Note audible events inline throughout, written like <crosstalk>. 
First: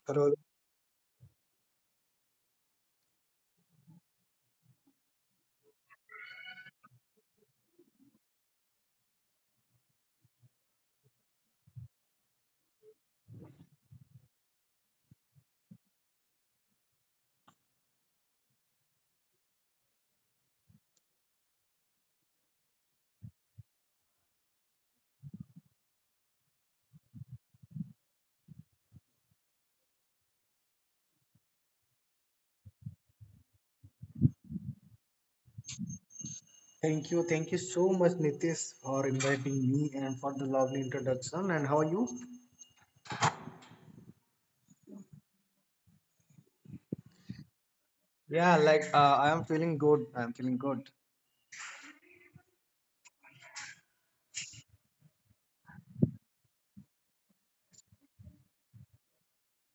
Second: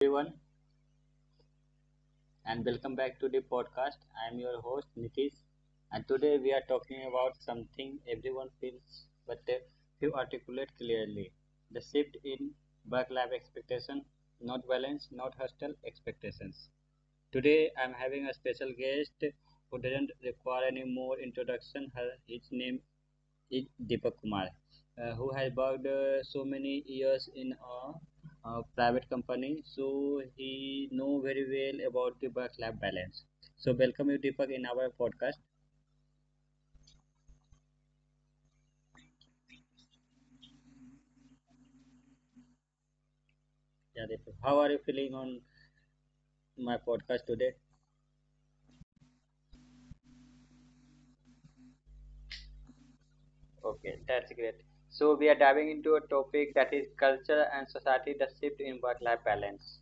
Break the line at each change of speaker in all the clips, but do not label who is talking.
Everyone,
Hello.
and welcome back to the podcast. I am your host Nitish, and today we are talking about something everyone feels but few articulate clearly: the shift in work-life expectation, not balance, not hostile expectations. Today, I am having a special guest who doesn't require any more introduction. His name is Deepak Kumar, who has worked so many years in a private company, so he know very well about the work-life balance. So welcome you, Deepak, in our podcast.
Thank you. Thank you so much, Nitish, for inviting me and for the lovely introduction. And how are you?
Yeah, Deepak, how are you feeling on my podcast today?
Yeah, I am feeling good. I am feeling good.
Okay, that's great. So we are diving into a topic that is culture and society, the shift in work-life balance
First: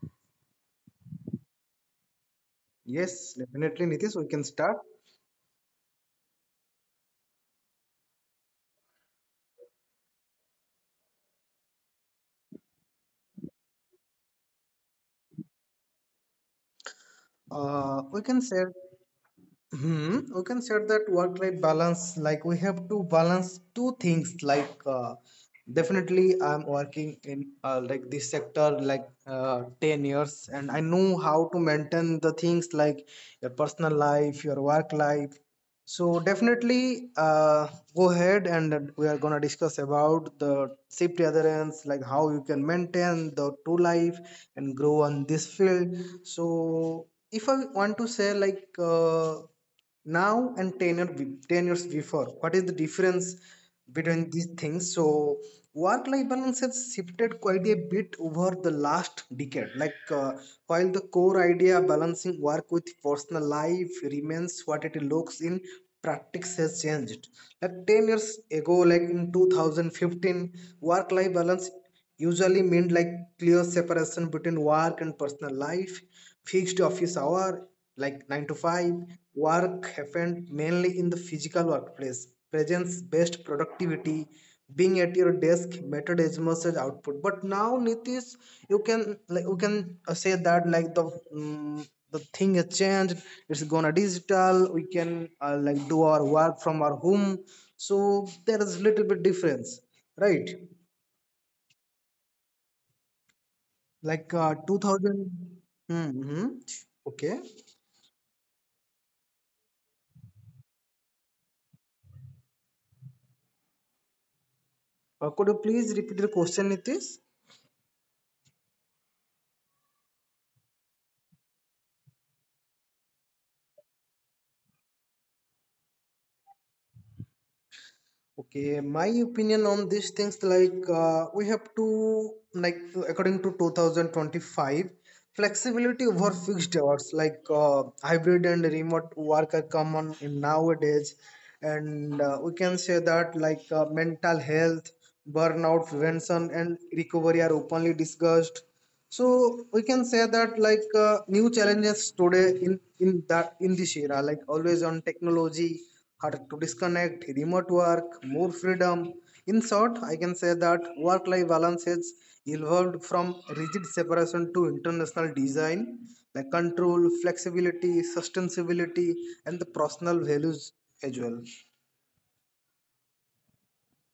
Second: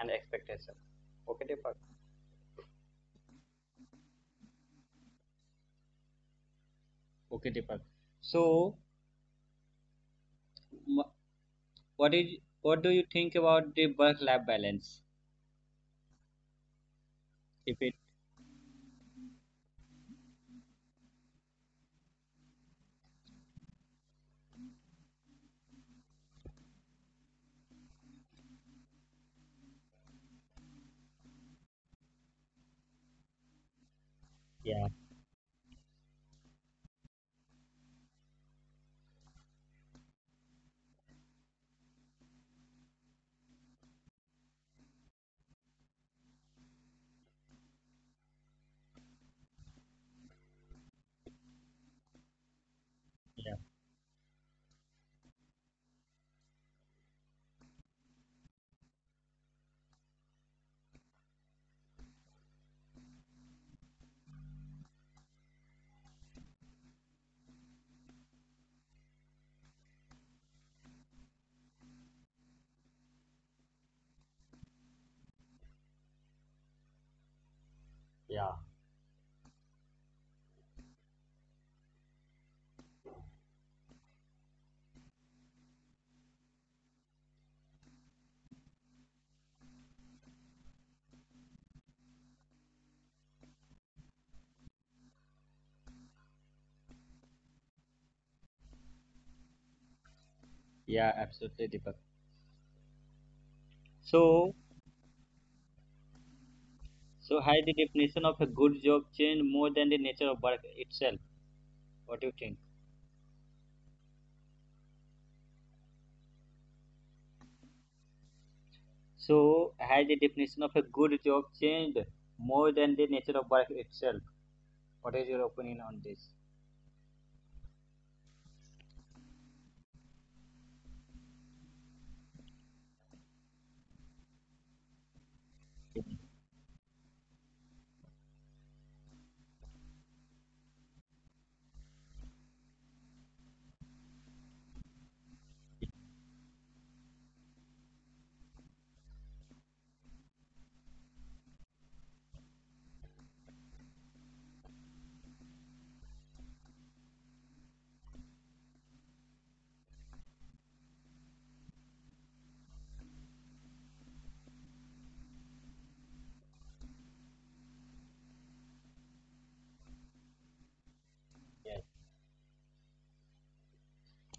and expectation. Okay, Deepak.
Yes, definitely, Nitish, we can start.
Okay, Deepak. So, m- what do you think about the work-life balance? If it,
We can share We can say that work-life balance, like we have to balance two things. Definitely, I'm working in like this sector 10 years, and I know how to maintain the things like your personal life, your
yeah,
work life, so definitely, go ahead and we are gonna discuss about the shift adherence, like how you can maintain the true life and grow on this field. So if I want to say now and 10 years before, what is the difference
yeah,
between these things. So work life balance has shifted quite a bit over the last decade. While the core idea balancing work with personal life remains what it looks in practice has changed. Like 10 years ago, like in 2015, work life balance usually meant like clear separation between work and personal life, fixed office hour like 9 to
yeah,
5. Work happened mainly in the physical workplace, presence based productivity, being at your desk mattered as much as output. But now, Nitish, you can say that like mm the thing has changed. It's gonna digital. We can like do our work from our home. So there is little bit difference, right?
yeah, absolutely, Deepak. So,
2000. Mm-hmm.
so
Okay.
has the definition of a good job changed more than the nature of work itself? What do you think?
Could you please repeat the question, Nitish?
So, has the definition of a good job changed more than the nature of work itself? What is your opinion on this?
Okay, my opinion on these things we have to like according to 2025, flexibility over fixed hours hybrid and remote work are common in nowadays, and we can say that mental health, burnout prevention, and recovery are openly discussed, so we can say that new challenges today in this era like always on technology, hard to disconnect, remote work, more freedom. In short, I can say that work life balance has evolved from rigid separation to international design, like control, flexibility, sustainability, and the personal values as well.
Yes.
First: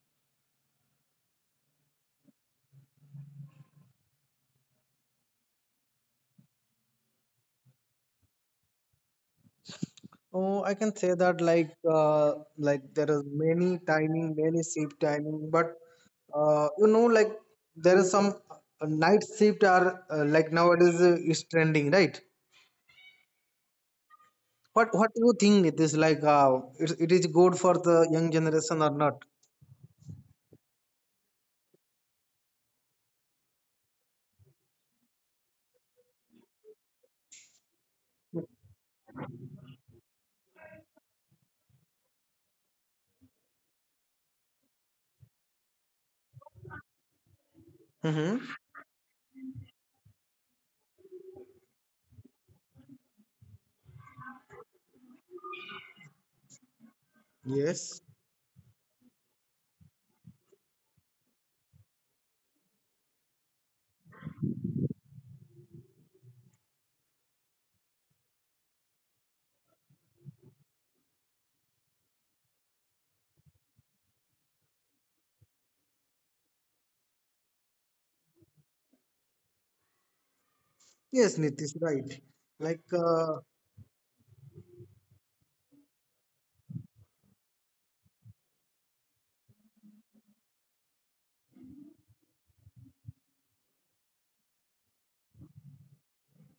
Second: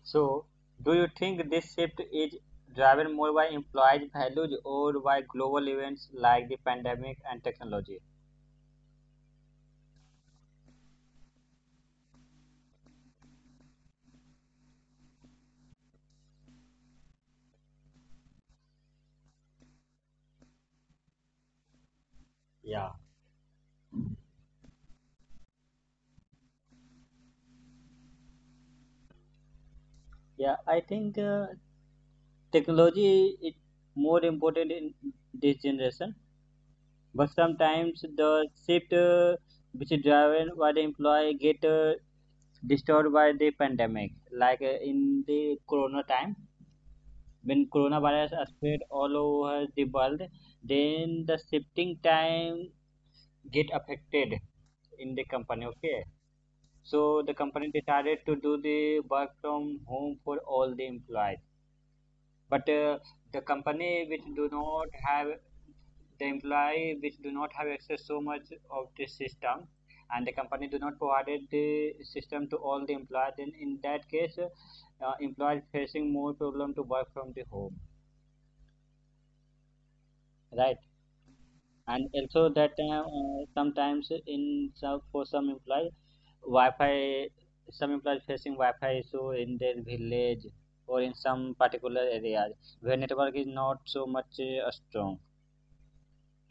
So, do you think this shift is driven more by employees' values or by global events like the pandemic and technology?
Oh, I can say that like there is many timing, many shift timing, but you know like there is some night shift are like nowadays is trending, right?
Yeah.
What do you think it is like? It is good for the young generation or not?
Yeah, I think technology is more important in this generation, but sometimes the shift, which is driven by the employee get disturbed by the pandemic, like in the corona time, when coronavirus
Mm-hmm.
spread all over the world, then the shifting time get affected in the company. Okay, so the company
Yes.
decided to do the work from home for all the employees, but the company which do not have the employee which do not have access so much of this system, and the company do not provided the system to all the employees, then in that case employees facing more problem to work from the home, right?
Yes, Nitish,
And
right.
also that
Like
time,
uh,
sometimes in some for some employee wi-fi, some employees facing wi-fi issue in their village or in some particular areas where network is not so much strong,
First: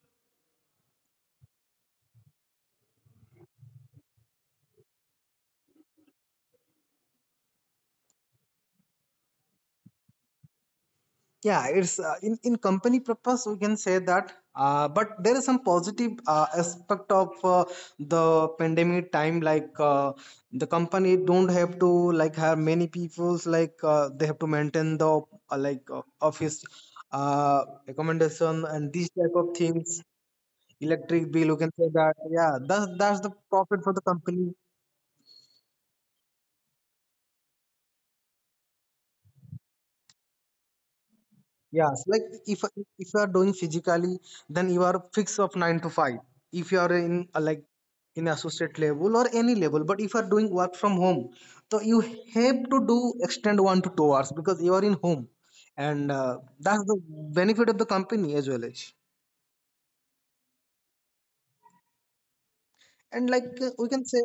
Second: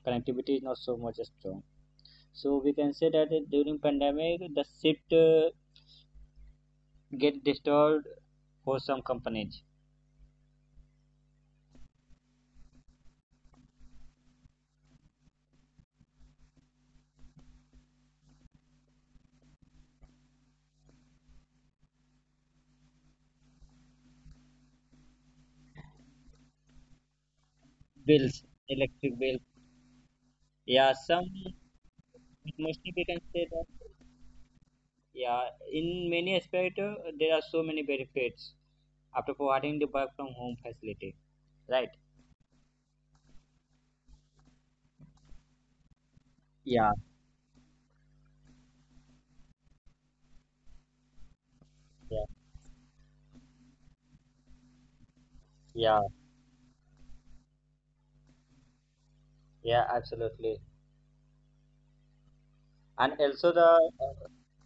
connectivity is not so much strong. So we can say that during pandemic the shift, get disturbed for some companies.
yeah, it's in company purpose we can say that but there is some positive aspect of the pandemic time the company don't have to like hire many peoples they have to maintain the office
Bills,
accommodation and these
electric
type of
bill.
things.
Yeah,
Electric
some
bill, you can say that, yeah,
mostly we
that's the
can say that.
profit for the company.
Yeah, in many aspect, there are so many benefits after providing the work from home facility,
Yeah, so,
right?
if you are doing physically, then you are fixed of nine to five. If
Yeah,
you are in like in associate level or any level, but if you are doing work from home, so
yeah,
you have to do extend 1 to 2 hours because you are in home,
yeah,
and that's the benefit of the company as well as.
yeah, absolutely. and also
And
the
we can say,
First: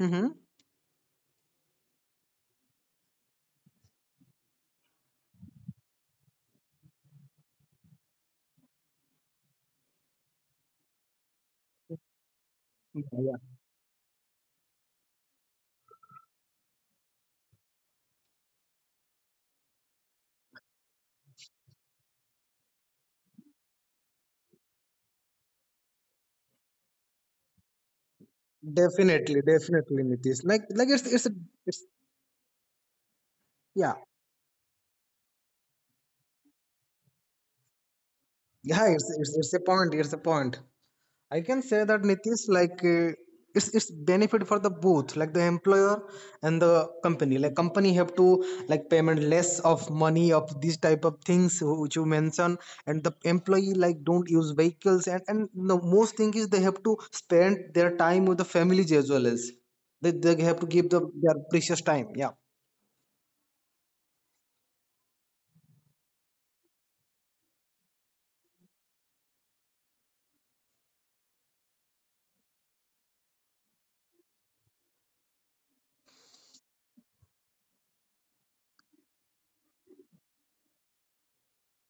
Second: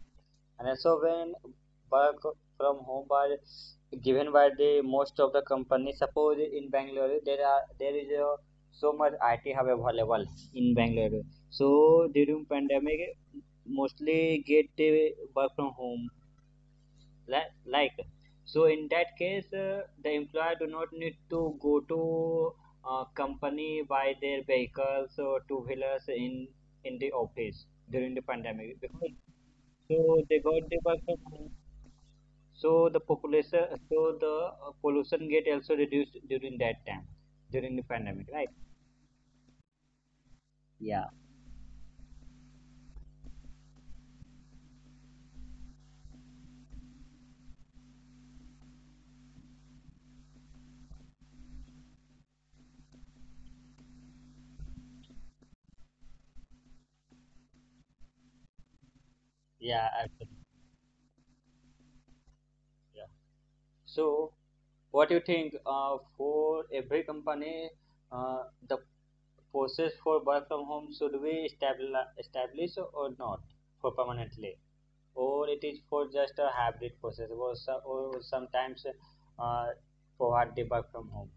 mm-hmm,
And also when work from home are given by the most of the companies, suppose in Bangalore, there are there is a, so much IT hub available in Bangalore. So during
yeah,
pandemic,
yeah,
mostly get the work from home like. So in that case, the employer do not need to go to company by their vehicles or two wheelers in the office during the pandemic,
definitely,
because
definitely, Nitish.
so they
Like
got the work from
it's
home, so the
yeah
population, so the pollution get also reduced during that time, during the pandemic,
yeah
right?
it's a point. It's a point. I
Yeah.
can say that Nitish, it's benefit for the both, like the employer and the company. Like company have to like payment less of money of these type of things which you mentioned, and the employee like don't use vehicles, and the most thing is they have to spend their time with the families as well as they
Yeah,
have to
absolutely.
give the their precious time. Yeah.
Yeah. So what do you think? For every company, uh, the process for work from home should we establish or not for permanently, or it is for just a hybrid process, or sometimes uh, provide the work from home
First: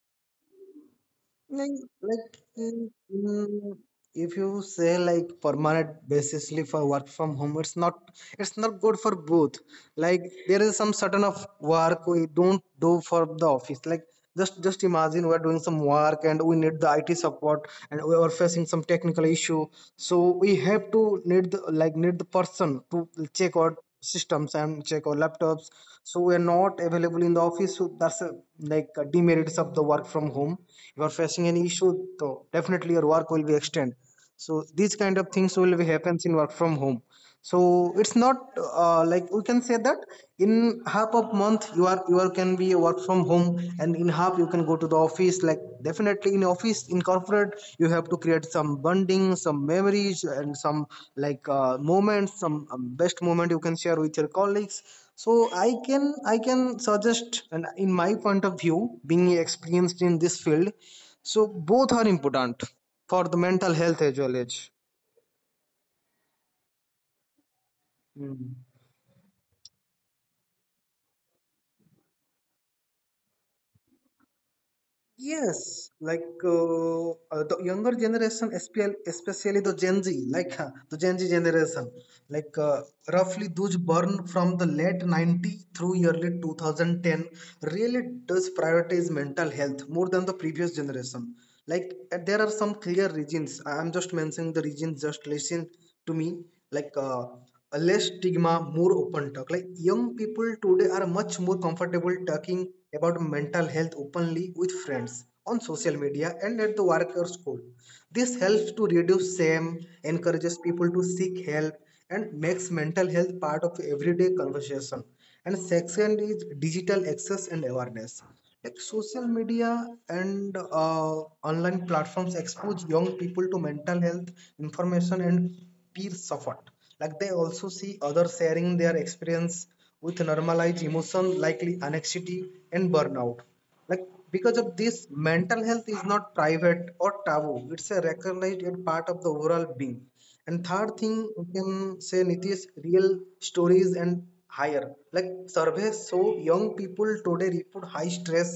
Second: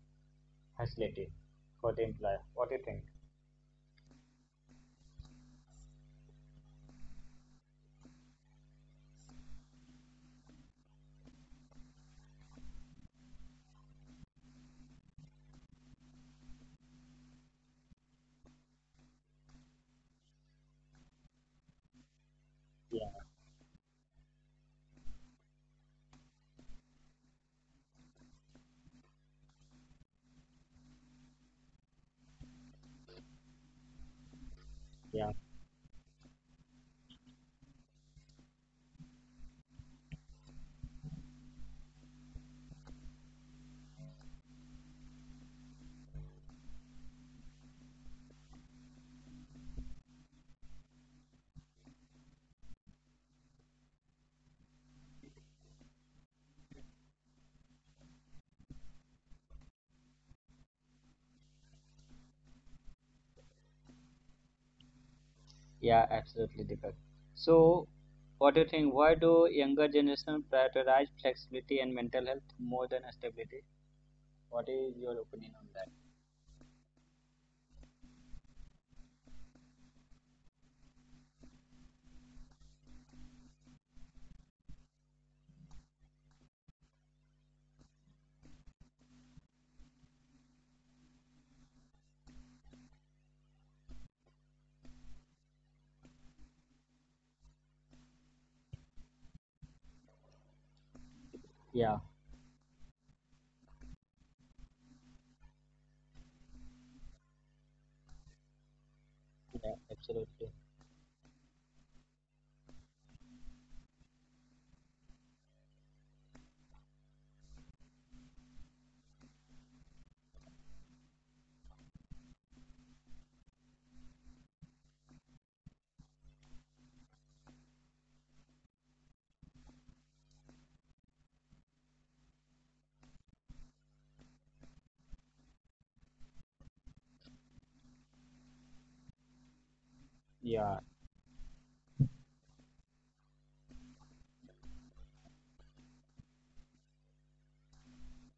facility
Like,
for the
like
employer. What do you think?
mm, if you say like permanent basisly for work from home, it's not good for both. Like there is some certain of work we don't do for the office. Like just imagine we're doing some work and we need the IT support and we are facing some technical issue. So we have to need like need the person to check out systems and check our laptops, so we are not available in the office, so that's a, like a demerits of the work from home. You are facing any issue, so definitely your work will be extended, so these kind
Yeah.
of things will be happens in work from home. So it's not, like we can say that in half of month you are can be work from home and in half you can go to the office. Like definitely in office, in corporate, you have to create some bonding, some memories, and some moments, some best moment you can share with your colleagues. So I can suggest, and in my point of view, being experienced in this field, so both are important for the mental health as well as.
Yeah, absolutely, Deepak. So, what do
Mm.
you think? Why do younger generation prioritize flexibility and mental health more than stability? What is your opinion on that?
Yes, the younger generation, especially the Gen Z, the Gen Z generation, like uh, roughly those born from the late 90s through early 2010, really does prioritize mental health more than the previous generation. There are some clear reasons. I'm just mentioning the reasons. Just listen to me like uh, a less stigma, more open talk. Like young people today are much more
Yeah,
comfortable talking about mental health openly with friends on social media and at the work or school. This helps to reduce shame,
yeah,
encourages
absolutely.
people to seek help, and makes mental health part of everyday conversation. And second is digital access and awareness. Like social media and online platforms expose young people to mental health information and peer support. Like they also see others sharing their experience with normalized emotion likely anxiety and burnout. Like because of this, mental health is not private or taboo, it's a recognized and part of the overall being. And third
Yeah.
thing we can say, Nitish, real stories and higher, like surveys show young people today report high stress,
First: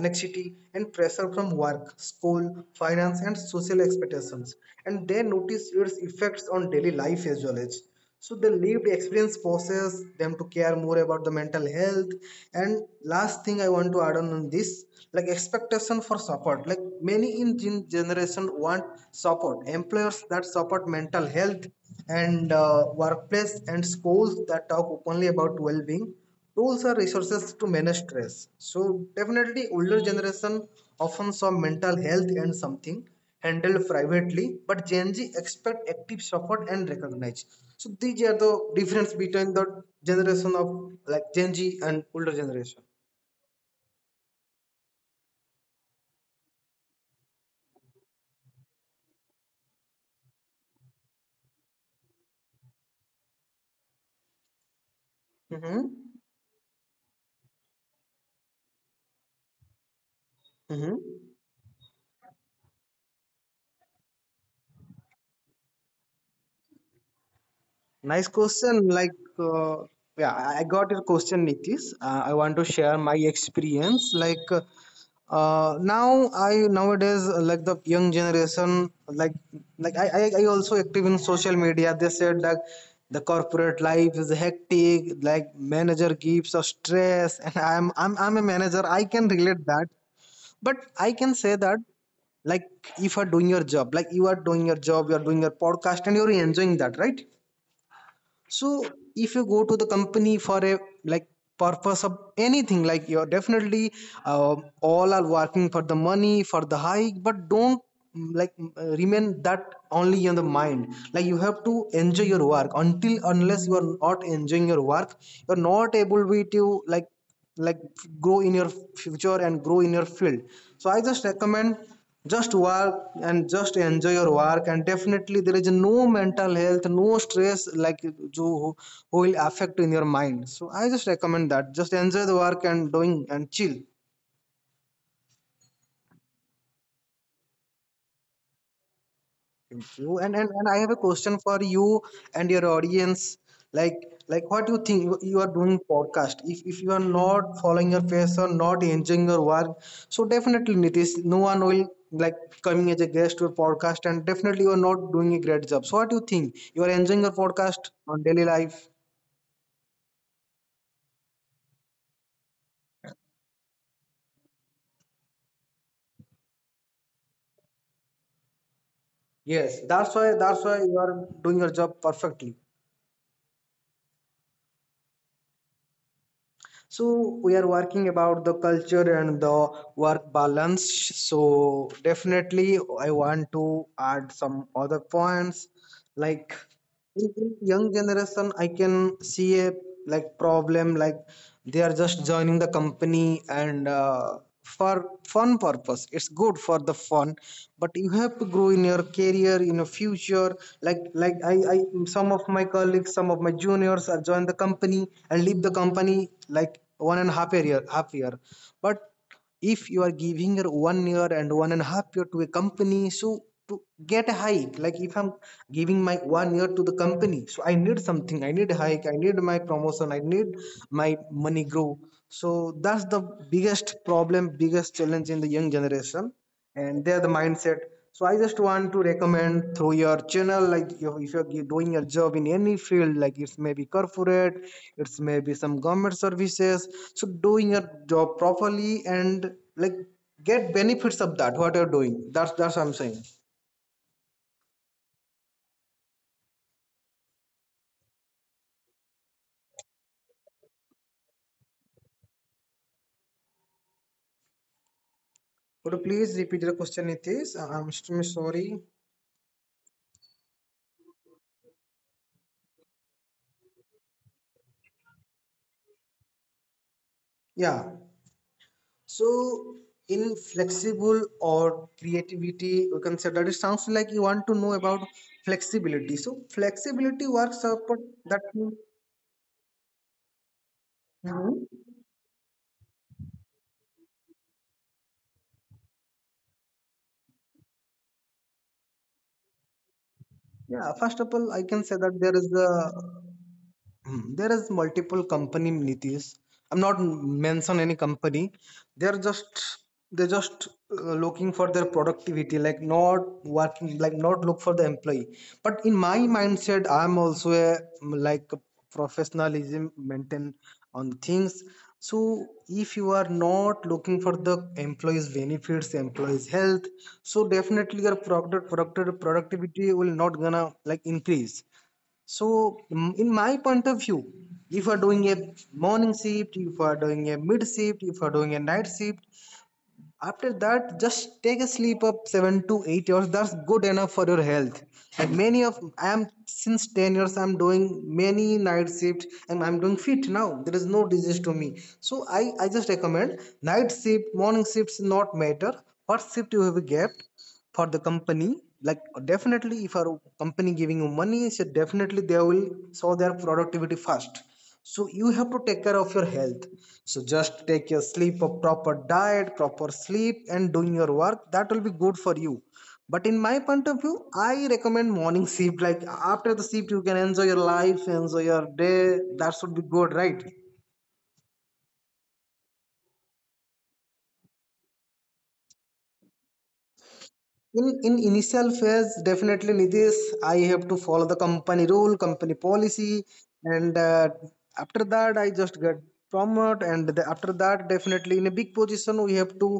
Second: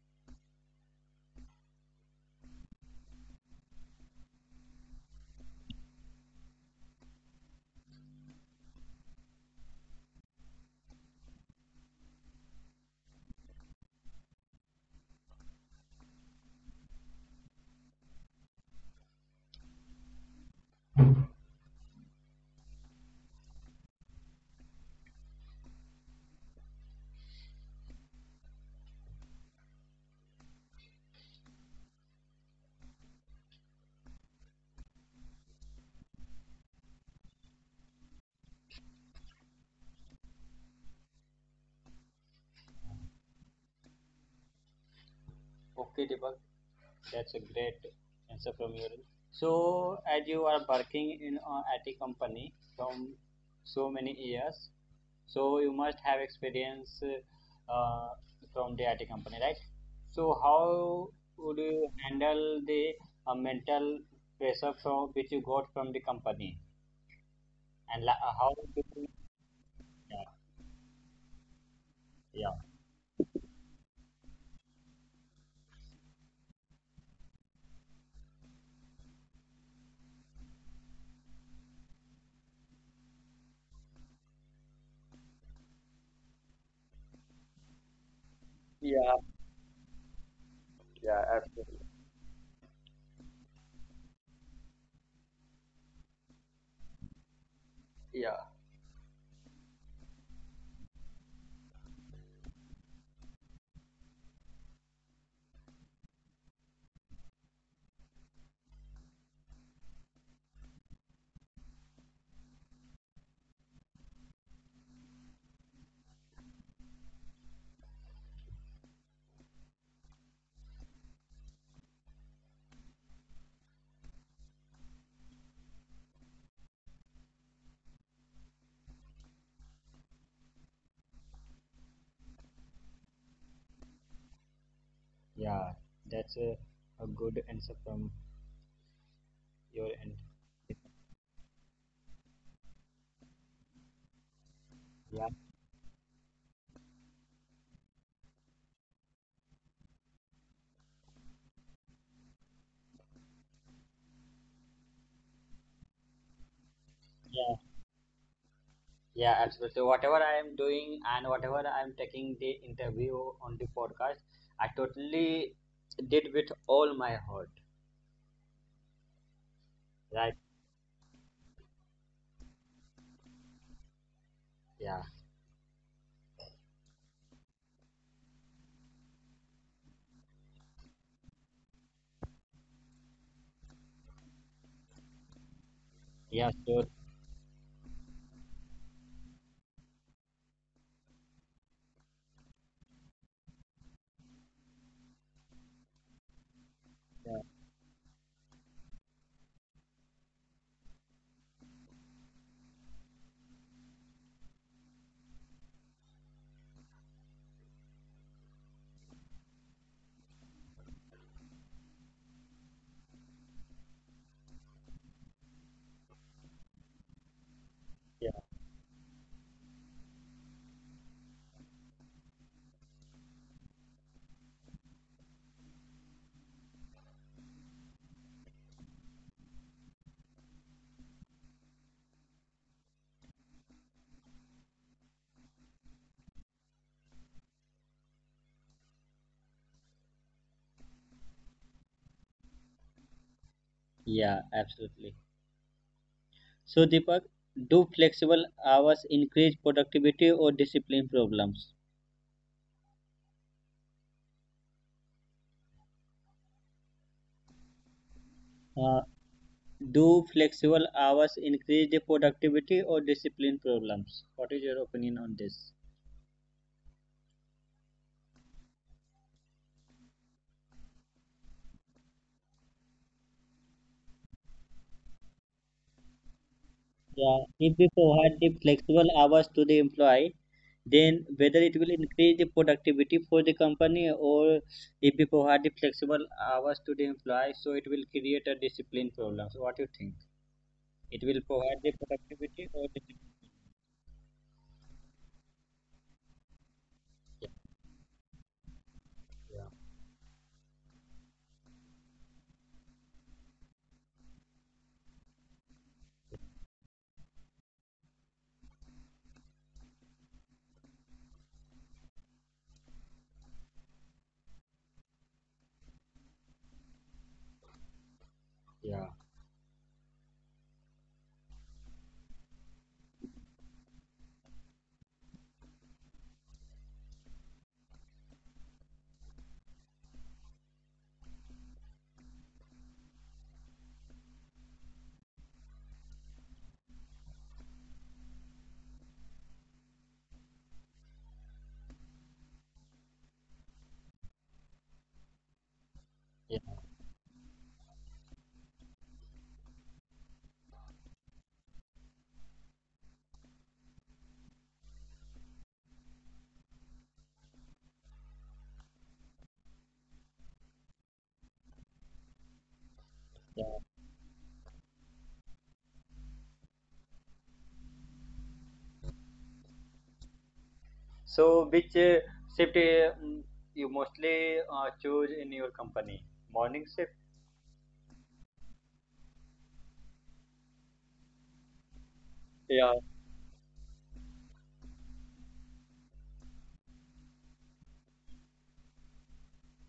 anxiety, and pressure from work, school, finance, and social expectations, and they notice its effects on daily life as well as, so the lived experience forces them to care more about the mental health. And last thing I want to add on, this like expectation for support. Like many in generation want support employers that support mental health, and workplace and schools that talk openly about well-being, tools are resources to manage stress. So definitely older generation often saw mental health and something handled privately, but Gen Z expect active support and recognize. So these are the difference between the generation of like Gen Z and older generation.
Okay, Deepak, that's a great answer from your end. So, as you are working in a IT company from so many years, so you
Mm-hmm.
must have experience uh, from the IT company, right? So
Mm-hmm.
how would you handle the mental pressure from which you got from the company, and
Nice
how did
question.
you?
Like, uh,
Yeah,
yeah, I got your question, Nitish. I
yeah,
want to share my experience. Nowadays like the young generation, like I, I also active in social media. They said that the corporate life is hectic. Like, manager gives us stress, <laughs> and I'm a manager. I
yeah,
can relate that, but I
yeah,
can say
absolutely.
that like if you're doing your job, like you are doing your job, you are doing your podcast, and you're enjoying that, right?
Yeah,
So if you go to the company for a like purpose of anything, like you're definitely, uh, all are working for the money for the hike, but don't remain that only in the mind. Like you have to enjoy your work. Until unless you are not enjoying your work, you're not able to like grow in your future and grow in your field. So I just recommend just work and just enjoy your work, and definitely there is no mental health, no stress. Like who will affect in your mind. So I just recommend that just enjoy the work and doing and chill.
yeah. That's a good answer from your
Thank
end.
you. And, and I have a question for you and your audience. Like like what do you think?
Yeah,
You are doing podcast. If you are not following your passion, not enjoying your work, so definitely Nitish, no one will like coming as a guest to a podcast, and definitely you are not doing a great job. So what do you think? You are enjoying your
yeah,
podcast on daily life?
yeah, absolutely. So, whatever I am doing and whatever I am taking the interview on the podcast, I totally did with all my heart.
Yes,
Right.
that's why you are doing your job perfectly.
Yeah.
So we are working about the culture and the work balance, so definitely I want to add some other points.
Yeah.
Like
Sure.
in young generation I can see a like problem. Like they are just joining the company and for fun purpose, it's good for the
Yeah.
fun, but you have to grow in your career, in your future. Like I, some of my colleagues, some of my juniors have joined the company and leave the company like 1.5 years, half year. But if you are giving your 1 year and 1.5 years to a company, so to get a hike, like if I'm giving my 1 year to the company, so I need
Yeah.
something. I need a hike, I need my promotion, I need my money grow. So that's the biggest problem, biggest challenge in the young generation, and they're the mindset. So I just want to recommend through your channel, like if you're doing your job in any field, like it's maybe corporate, it's maybe some government services, so doing your job properly and like get benefits of that what you're doing. That's what I'm saying.
Yeah. Absolutely. So, Deepak, do flexible hours increase productivity or discipline problems?
Could you please repeat the question? Its I'm so sorry.
Uh, do flexible hours increase the productivity or discipline problems? What is your opinion on this?
Yeah. So in flexible or creativity, we can say that it sounds like you want to know about flexibility. So flexibility
Yeah.
works
If we
up
provide the
that.
flexible hours to the employee, then whether
Mhm.
it will increase the productivity for the company, or if we provide the flexible hours to the employee, so it will create a discipline problem. So, what do you think?
Yeah.
It
First of
will
all, I
provide the
can say that there is
productivity or the,
a Hmm, there is multiple company, Nitish. I'm not mention any company. They're
yeah,
just they're just looking for their productivity, like not working, like not look for the employee. But in my mindset, I'm also a like a professionalism maintain on things. So if you are not looking for the employees' benefits, employees' health, so definitely your
yeah,
productivity will not gonna like increase. So, in my point of view, if you are doing a morning shift, if you are doing a mid shift, if you are doing a night shift, after that, just take a sleep of 7 to 8 hours. That's good enough for your health. And many of I am since 10 years I'm doing many night shift and I'm doing fit now. There is no disease to me. So I just recommend night shift, morning shifts not matter. What shift
yeah,
you have get for the company. Like definitely if our company giving you money, so definitely they will show their productivity first. So you have to take care of your health. So just take your sleep, a proper diet, proper sleep, and doing your work, that will be good for you.
yeah.
But in my point of view, I recommend morning shift. Like after the shift, you can enjoy your life, enjoy your day. That should be good, right?
So which shift, you mostly choose in your company? Morning shift.
In initial phase, definitely Nitish, I have to follow the company rule, company
Yeah,
policy, and after that I just get promoted, and after that definitely in a big position, we have to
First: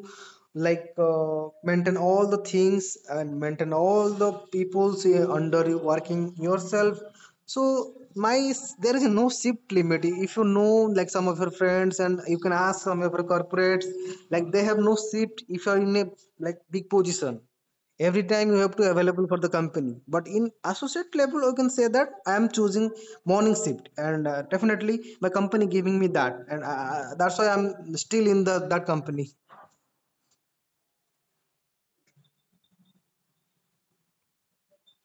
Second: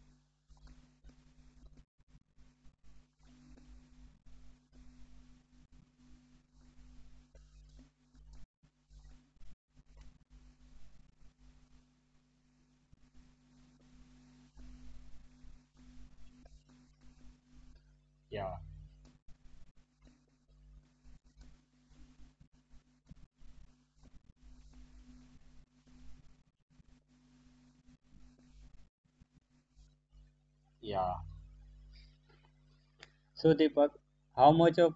like uh, maintain all the things and maintain all the people say under you, working yourself. So my, there is no shift limit. If you know, like some of your friends, and you can ask some of your corporates, like they have no shift if you are in a like big position. Every time you
yeah,
have to available for the company. But in associate level, you can say that I am choosing morning shift, and definitely my company giving me that, and that's why I'm still in the that company.
yeah. So Deepak, how much of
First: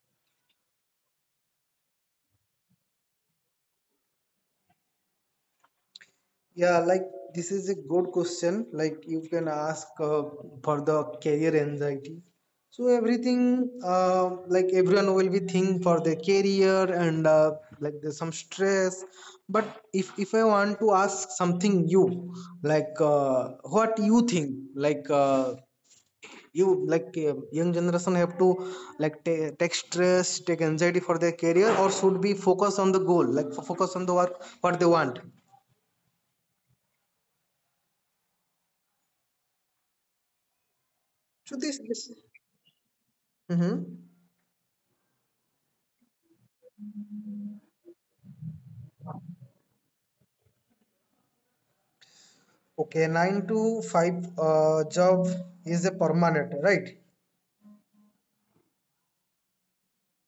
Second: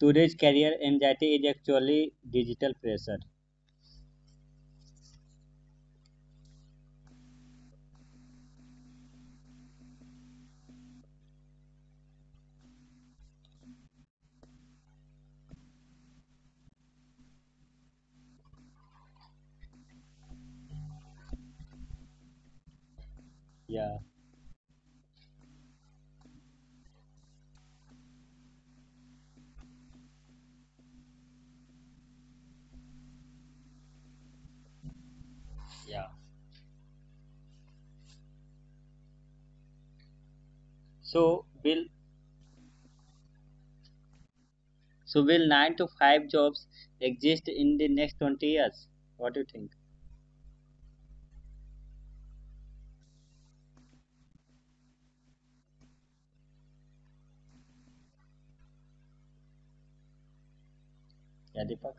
today's career anxiety is actually digital pressure?
Yeah, like this is a good question. Like you can ask for the career anxiety. So everything, like everyone will be think for their career, and like there's some stress. But if I want to ask something you, what
Yeah,
you think, you young generation have to take stress, take anxiety for their career, or should be focus on the goal, focus on the work what they want.
yeah. So will
So this. Mm-hmm.
so will 9 to 5 jobs exist in the next 20 years? What do you think?
Okay, nine to five job is a permanent, right?
Yeah, Deepak.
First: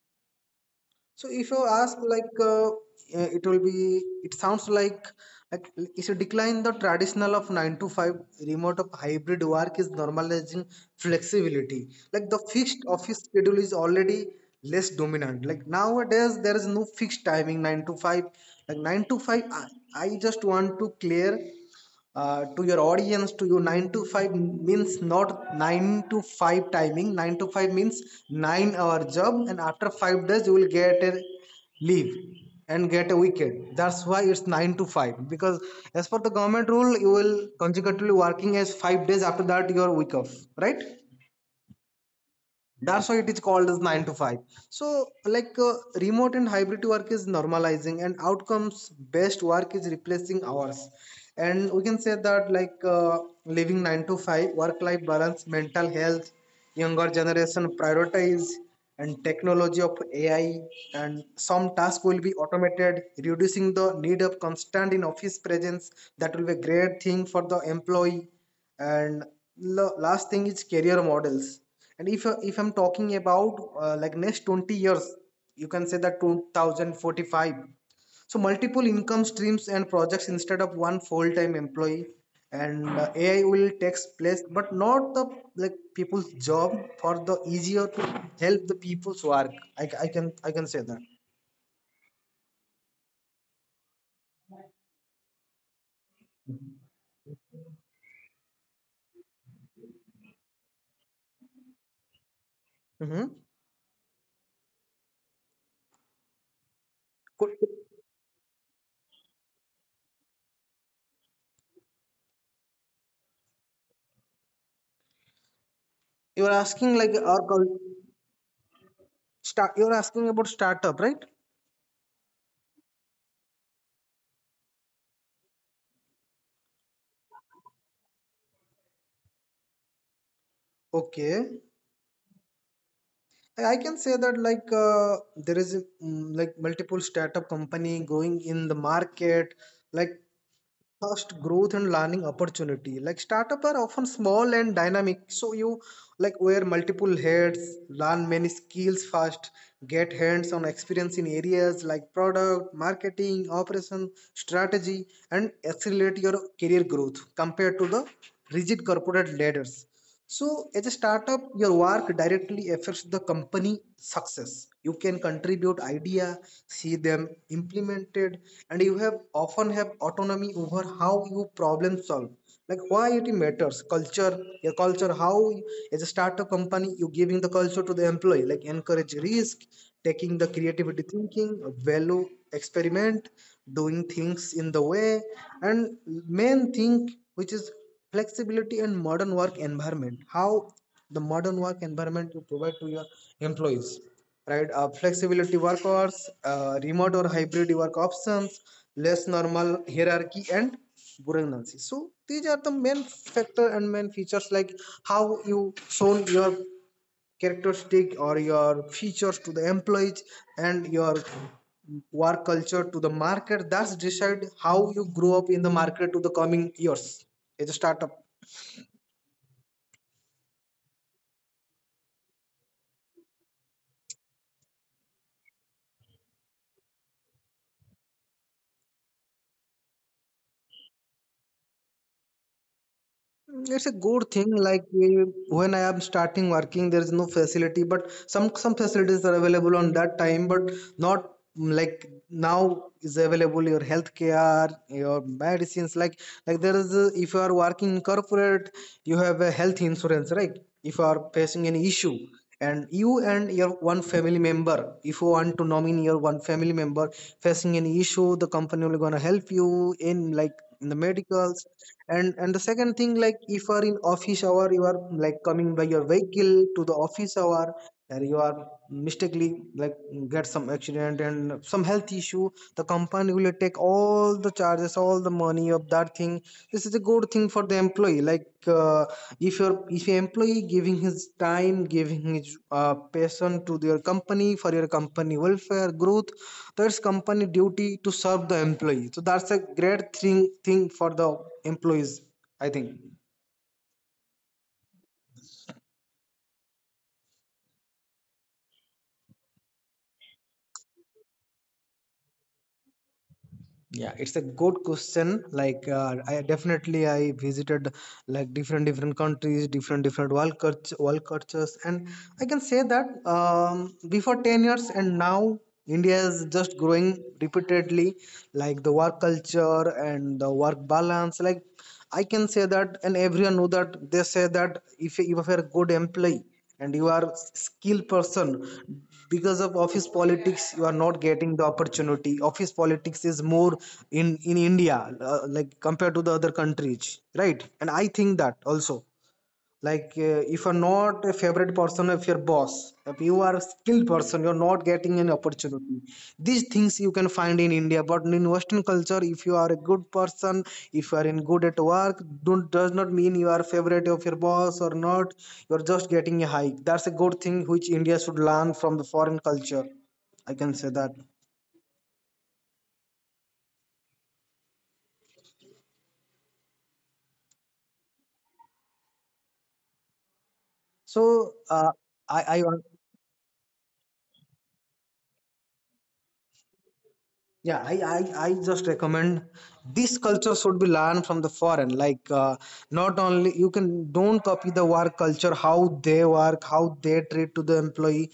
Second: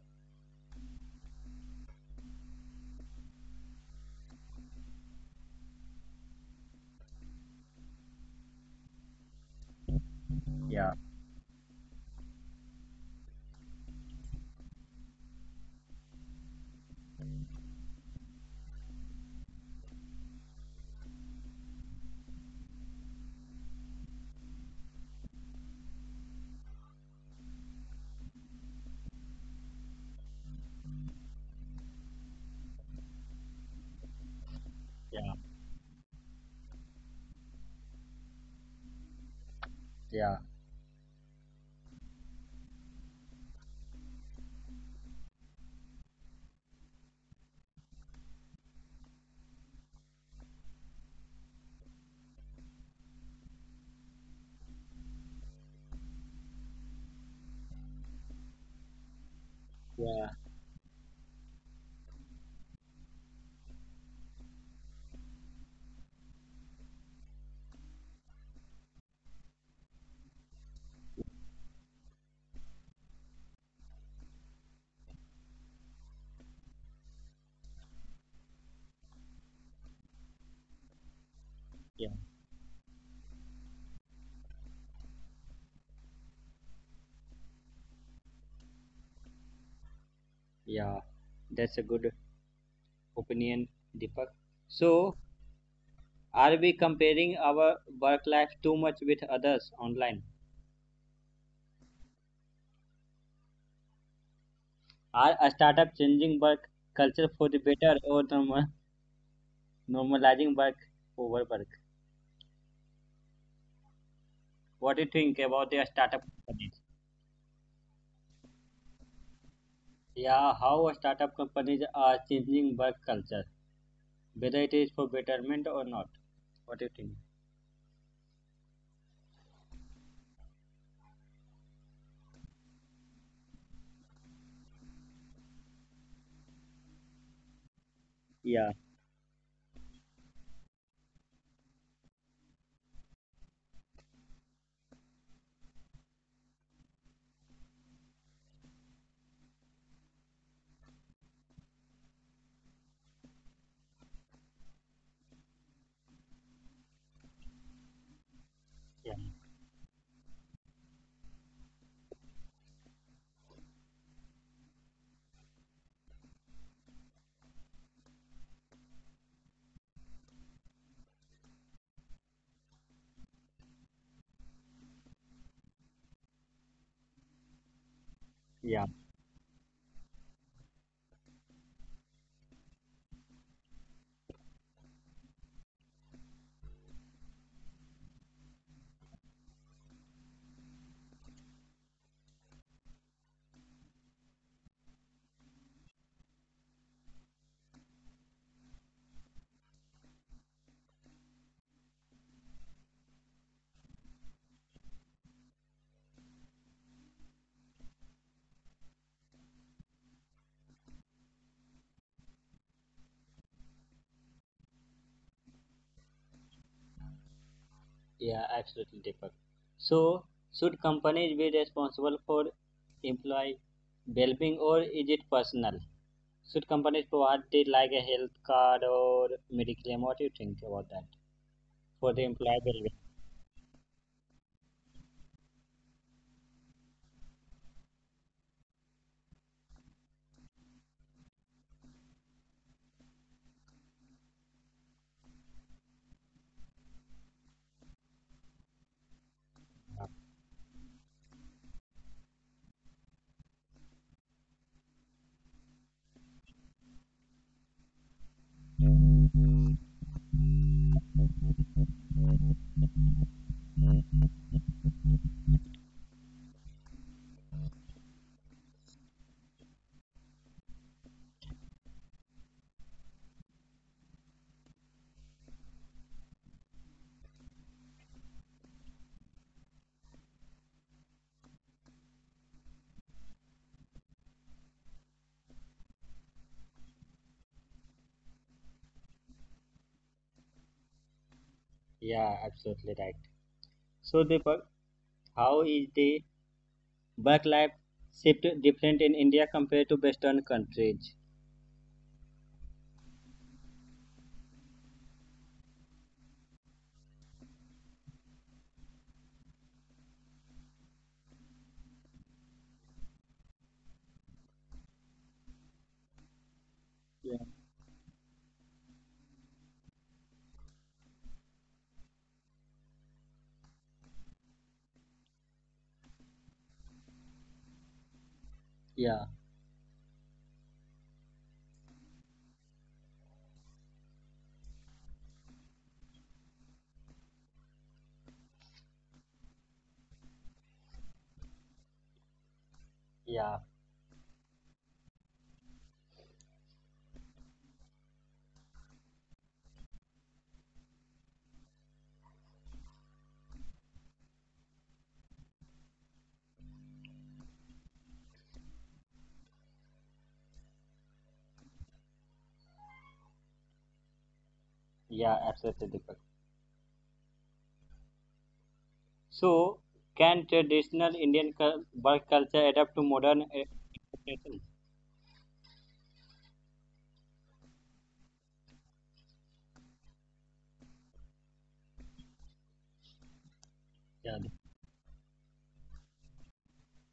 So if you ask it will be, it sounds like if you decline the traditional of nine to five, remote of hybrid work is normalizing
Yeah,
flexibility. Like the fixed office schedule is already less dominant. Like nowadays there is no fixed timing nine to five. Like nine to five, I just want to clear to your audience, to you 9 to 5 means not 9 to 5 timing. 9 to 5 means 9-hour job and after 5 days you will get a leave and get a weekend. That's why it's 9 to 5, because
yeah,
as per the government rule you will consecutively working as 5 days, after that your week off, right?
yeah,
That's why it is called as 9 to 5. So, remote and hybrid work is normalizing, and outcomes based work is replacing hours. And we can say that, living 9 to 5, work life balance, mental health, younger generation prioritize, and technology of AI,
yeah,
and some tasks will be automated, reducing the need of constant in office presence. That will be a great thing for the employee. And last thing is career models. And if I'm talking about like next 20 years, you can say that 2045, so multiple income streams and projects instead of one full-time employee, and AI
yeah,
will takes place but not the like people's job, for the easier to help the people's work. I can say that.
yeah, that's a good opinion, Deepak. So, are we comparing our work life too much with others online?
Mm-hmm.
Are a
Could-
startup changing work culture for the better or normalizing work over work?
You are
What do you
asking
think
like
about
our
the
cul-
startup companies?
start, you are asking about startup, right?
Yeah, how startup companies are changing work culture, whether it is for betterment or not? What do you think?
Okay. I can say that there is like multiple startup company going in the market, like
Yeah,
fast growth and learning opportunity. Like startup are often small and dynamic, so you like wear multiple hats, learn many skills fast, get hands on experience in areas like product marketing, operation, strategy, and accelerate your career growth compared to the rigid corporate ladders. So,
yeah,
as a startup, your work directly affects the company success. You can contribute idea, see them implemented, and you have often have autonomy over how you problem solve. Like why it matters, culture, your culture, how you- as a startup company you giving the culture to the employee, like encourage risk, taking the
yeah.
creativity thinking, value experiment, doing things in the way, and main thing which is flexibility and modern work environment, how the modern work environment you provide to your employees, right? Flexibility work hours, remote or hybrid work options, less normal hierarchy and redundancy. So these are the main factor and main features, like how you shown your characteristic or your features to the employees and your work culture to the market. That's decide how you grow up in the market to the coming years as a startup.
Yeah, absolutely, Deepak. So, should companies be responsible for employee well-being or is it personal? Should companies provide it like a health card or medical claim? What do you think about that for the
It's a
employee
good thing.
well-being?
Like we, when I am starting working, there is no facility, but some facilities are available on that time, but not like now is available your healthcare, your medicines. Like there is a, if you are working in corporate, you have a health insurance, right? If you are facing any issue, and you and your one family member, if you want to nominate your one family member facing any issue, the company will gonna help you in like in the medicals. And the second thing, like if you are in office hour, you are like coming by your vehicle to the office hour, and you are mistakenly like get some accident and some health issue, the company will take all the charges, all the money of that thing. This is a good thing for the employee. Like if your employee giving his time, giving his passion to your company, for your company welfare growth, that's company duty to serve the employee. So that's a great thing for the employees, I think.
Yeah, absolutely right. So, Deepak, how is the work-life shift different in India compared to Western countries?
Yeah, it's a good question. Like I definitely, I visited like different different countries, different different world cultures, and I can say that before 10 years and now India is just growing repeatedly, like
Yeah,
the work culture and the work balance. Like I can say that, and everyone know that, they say that if you're a good employee and you are skilled person, because of office politics
yeah,
you are not getting the opportunity. Office politics is more in India, like compared to the other countries, right? And I think that also, if you're not a favorite person of your boss, if you are a skilled person, you're not
yeah,
getting an opportunity. These things you can find in India. But in western culture, if you are a good person, if you are in good at work, don't does not mean you are favorite of your boss or not, you're just getting a hike. That's a good thing which India should learn from the foreign culture, I can say that.
yeah, absolutely, Deepak. So,
so uh,
can
i
traditional
i
Indian work culture adapt to modern expectations?
yeah, I just recommend this culture should be learned from the foreign, not only you can, don't copy the work culture,
Yeah,
how they work, how they Treat to the employee.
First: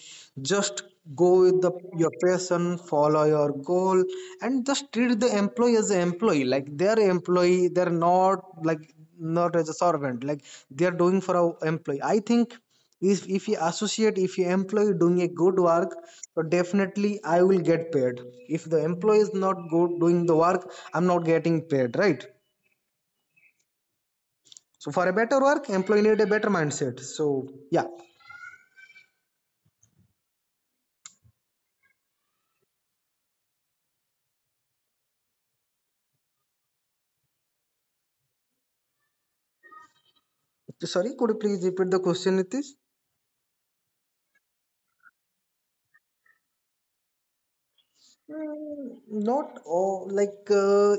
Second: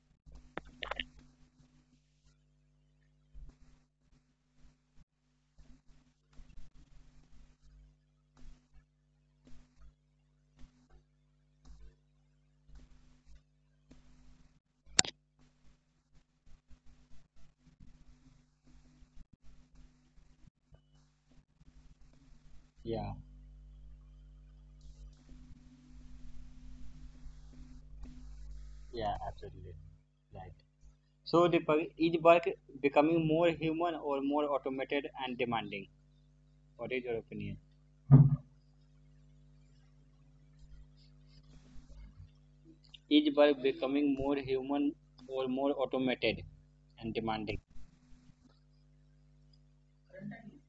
Just go with the your passion, follow your goal, and just treat the employee as an employee. Like they are employee, they're not like not as a servant, like they're doing for our employee. I think if you associate, if you employee doing a good work, so definitely I will get paid. If the employee is not good doing the work, I'm not getting paid, right?
yeah,
So for a better work employee need a better mindset, so yeah.
yeah, absolutely. Right. So, is work becoming more human or more automated and demanding? What is your opinion?
Sorry, could you please repeat the question, Nitish?
Is work becoming more human or more automated and demanding?
Mm, not all. Like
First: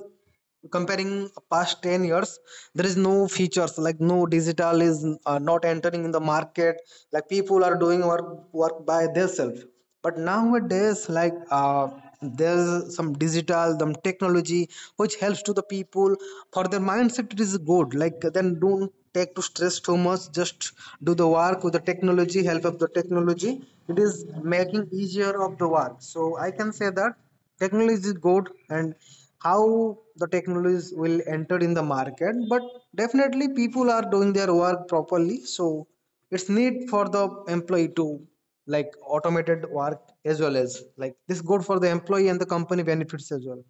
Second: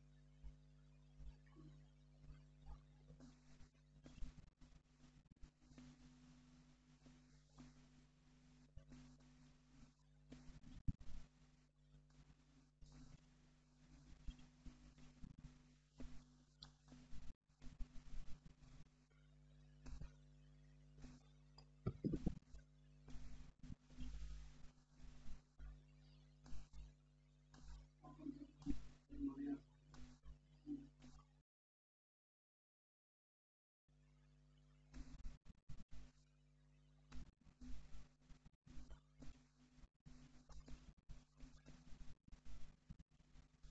comparing past 10 years, there is no features like no digital is not entering in the market. Like people are doing work by themselves. But nowadays, like there's some digital, some technology which helps to the people for their mindset. It is good. Like then don't take to stress too much. Just do the work with the technology, help of the technology, it is making easier of the work. So I can say that technology is good, and how the technologies will enter in the market. But definitely people are doing their work properly, so it's need for the employee to like automated work as well as like this good for the employee and the company benefits as well.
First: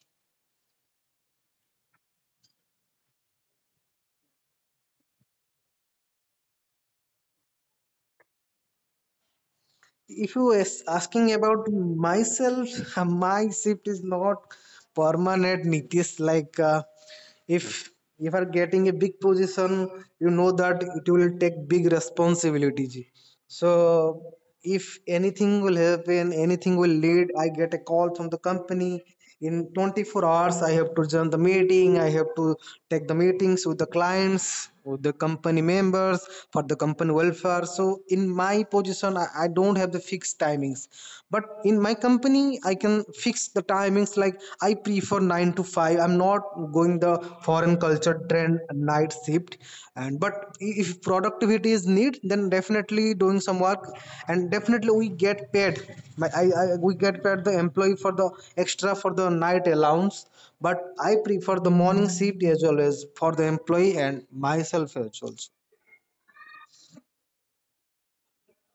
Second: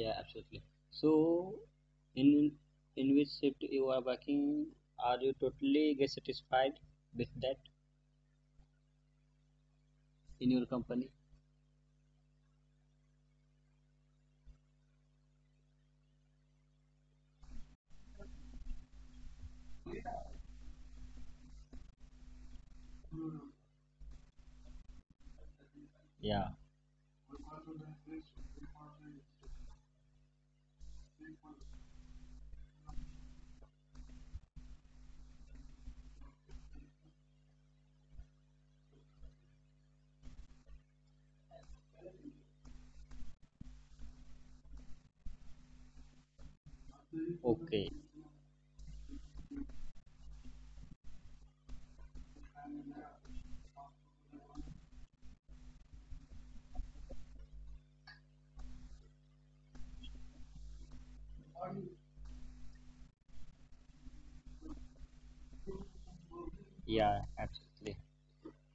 Yeah, absolutely. So, in in which shift you are working, are you totally get satisfied with that
If
in
you
your
is
company?
asking about myself, <laughs> my shift is not permanent, Nitish. Like if you are getting a big position, you know that it will take big responsibility ji. So if anything will happen,
Yeah.
anything will lead, I get a call from the company. In 24 hours I have to join the meeting, I have to take the meetings with the clients for the company members, for the company welfare. So in my position I don't have the fixed timings, but in my company I can fix the timings. Like I prefer 9 to 5, I'm not going the foreign
Okay.
culture trend night shift. And but if productivity is need, then definitely doing some work, and definitely we get paid. I we get paid the employee for the extra, for the night allowance. But I prefer the morning shift as always, for the employee and myself as well.
Yeah, absolutely.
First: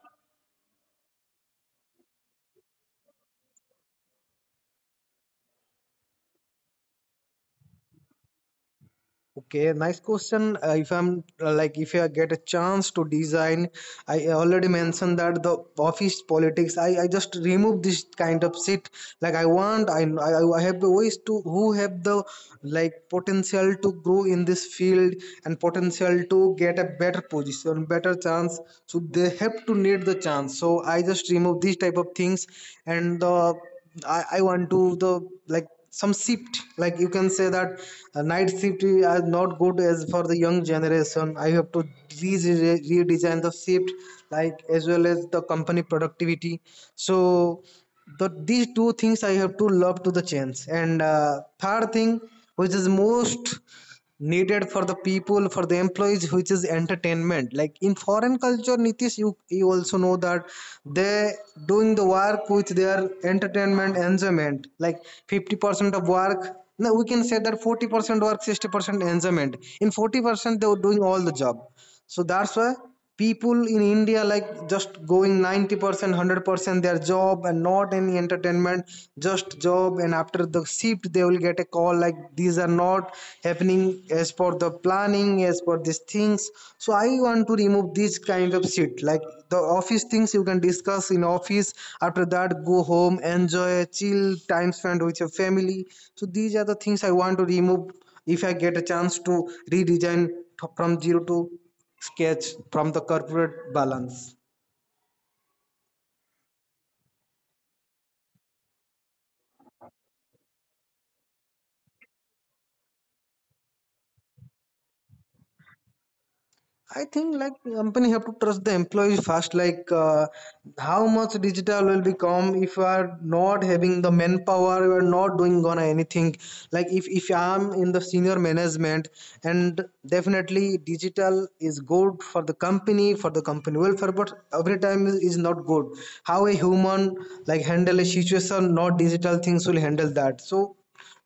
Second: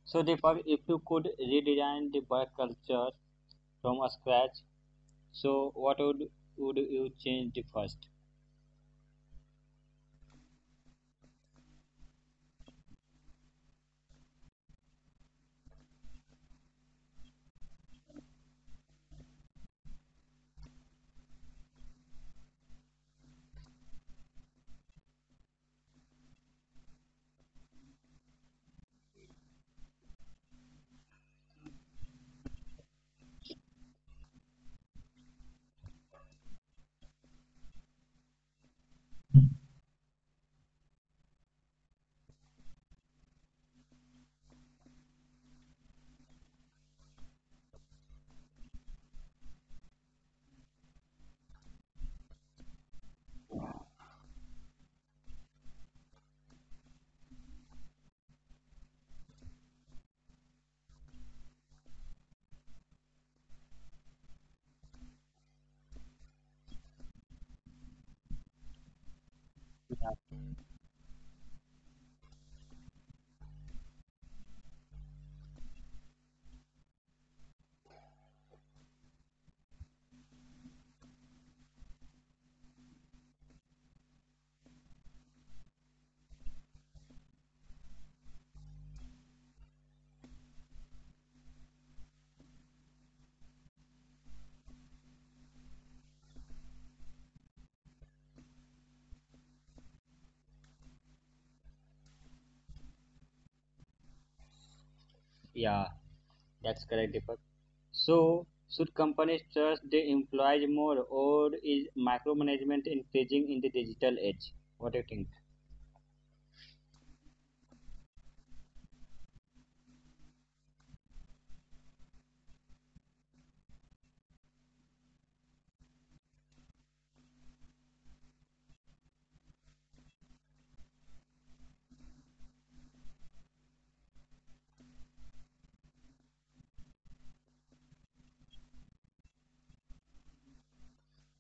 So Deepak, if you could redesign the work culture from scratch, so what would you change the first?
Okay, nice question. If if I get a chance to design, I already mentioned that the office politics. I just remove this kind of shit. Like I want, I have the ways to who have the like potential to grow in this field and potential to get a better position, better chance. So they have to need the chance. So I just remove these type of things. And the I want to the like some shift, like you can say that night shift is not good as for the young generation. I have to re- redesign the shift like as well as the company productivity. So these two things I have to love to the change, and third thing which is most needed for the people, for the employees, which is entertainment. Like in foreign culture, Nitish, you also know that they doing the work with their entertainment, enjoyment. Like 50% of work, no we can say that 40% work, 60%
Yeah,
enjoyment. In 40% they were doing all the job. So that's why people in india like just going 90% 100% their job and not any entertainment, just job. And after the shift they will get a call, like these are not happening as per the planning, as per these things. So I want to remove this kind of shit. Like the office things you can discuss in office, after that go home, enjoy, chill time, spent with your family. So these are the things I want to remove if I get a chance to redesign from zero to sketch from the corporate balance.
yeah, that's correct, Deepak. So should companies trust the employees more, or is micromanagement increasing in the digital age? What do you think?
I think like company have to trust the employees first. Like how much digital will become, if you are not having the manpower, you are not doing on anything. Like if I'm in the senior management, and definitely digital is good for the company, for the company welfare, but every time is not good. How a human like handle a situation, not digital things will handle that. So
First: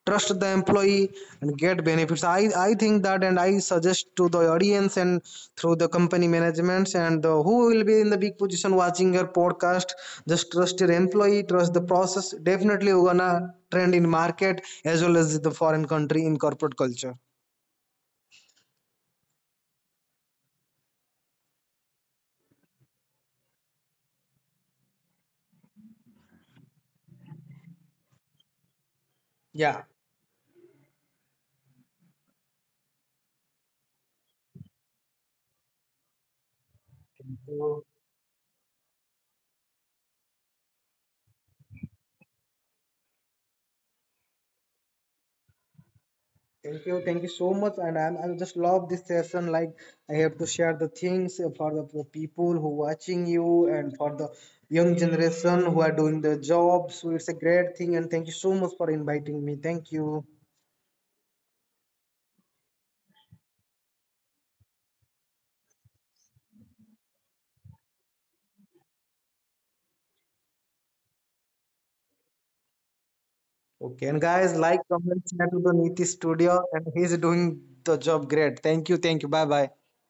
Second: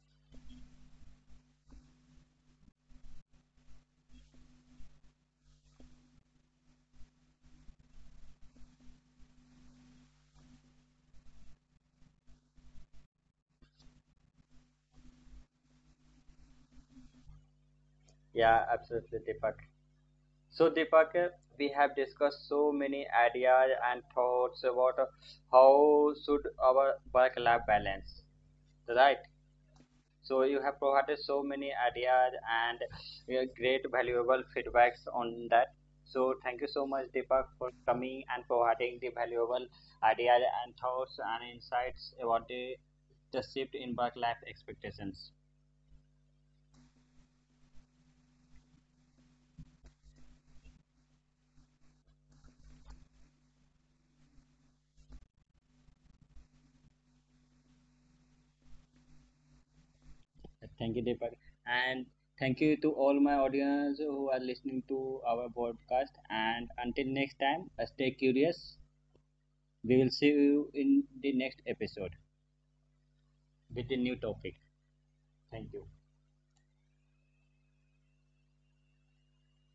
trust the employee and get benefits, I think that. And I suggest to the audience, and through the company managements, and who will be in the big position watching your podcast, just trust your employee, trust the process. Definitely you're gonna trend in market as well as the foreign country in corporate culture.
Yeah, absolutely, Deepak. So, Deepak, we have discussed so many ideas and thoughts about how should our work-life balance, right?
Yeah.
So you have provided so many ideas and great valuable feedbacks on that. So thank you so much Deepak for coming and providing the valuable ideas and thoughts and insights about the shift in work life expectations.
Thank you so much, and I'm just love this session. Like I have to share the things for the for people who watching you and for the young generation who are doing the job. So it's a great thing, and thank you so much for inviting me. Thank you.
Thank you Deepak and thank you to all my audience who are listening to our podcast, and until next time stay curious. We will see you in the next episode
Okay, and
with a new
guys, like,
topic.
comment, share to the Niti
Thank you.
Studio, and he's doing the job great. Thank you, thank you. Bye bye.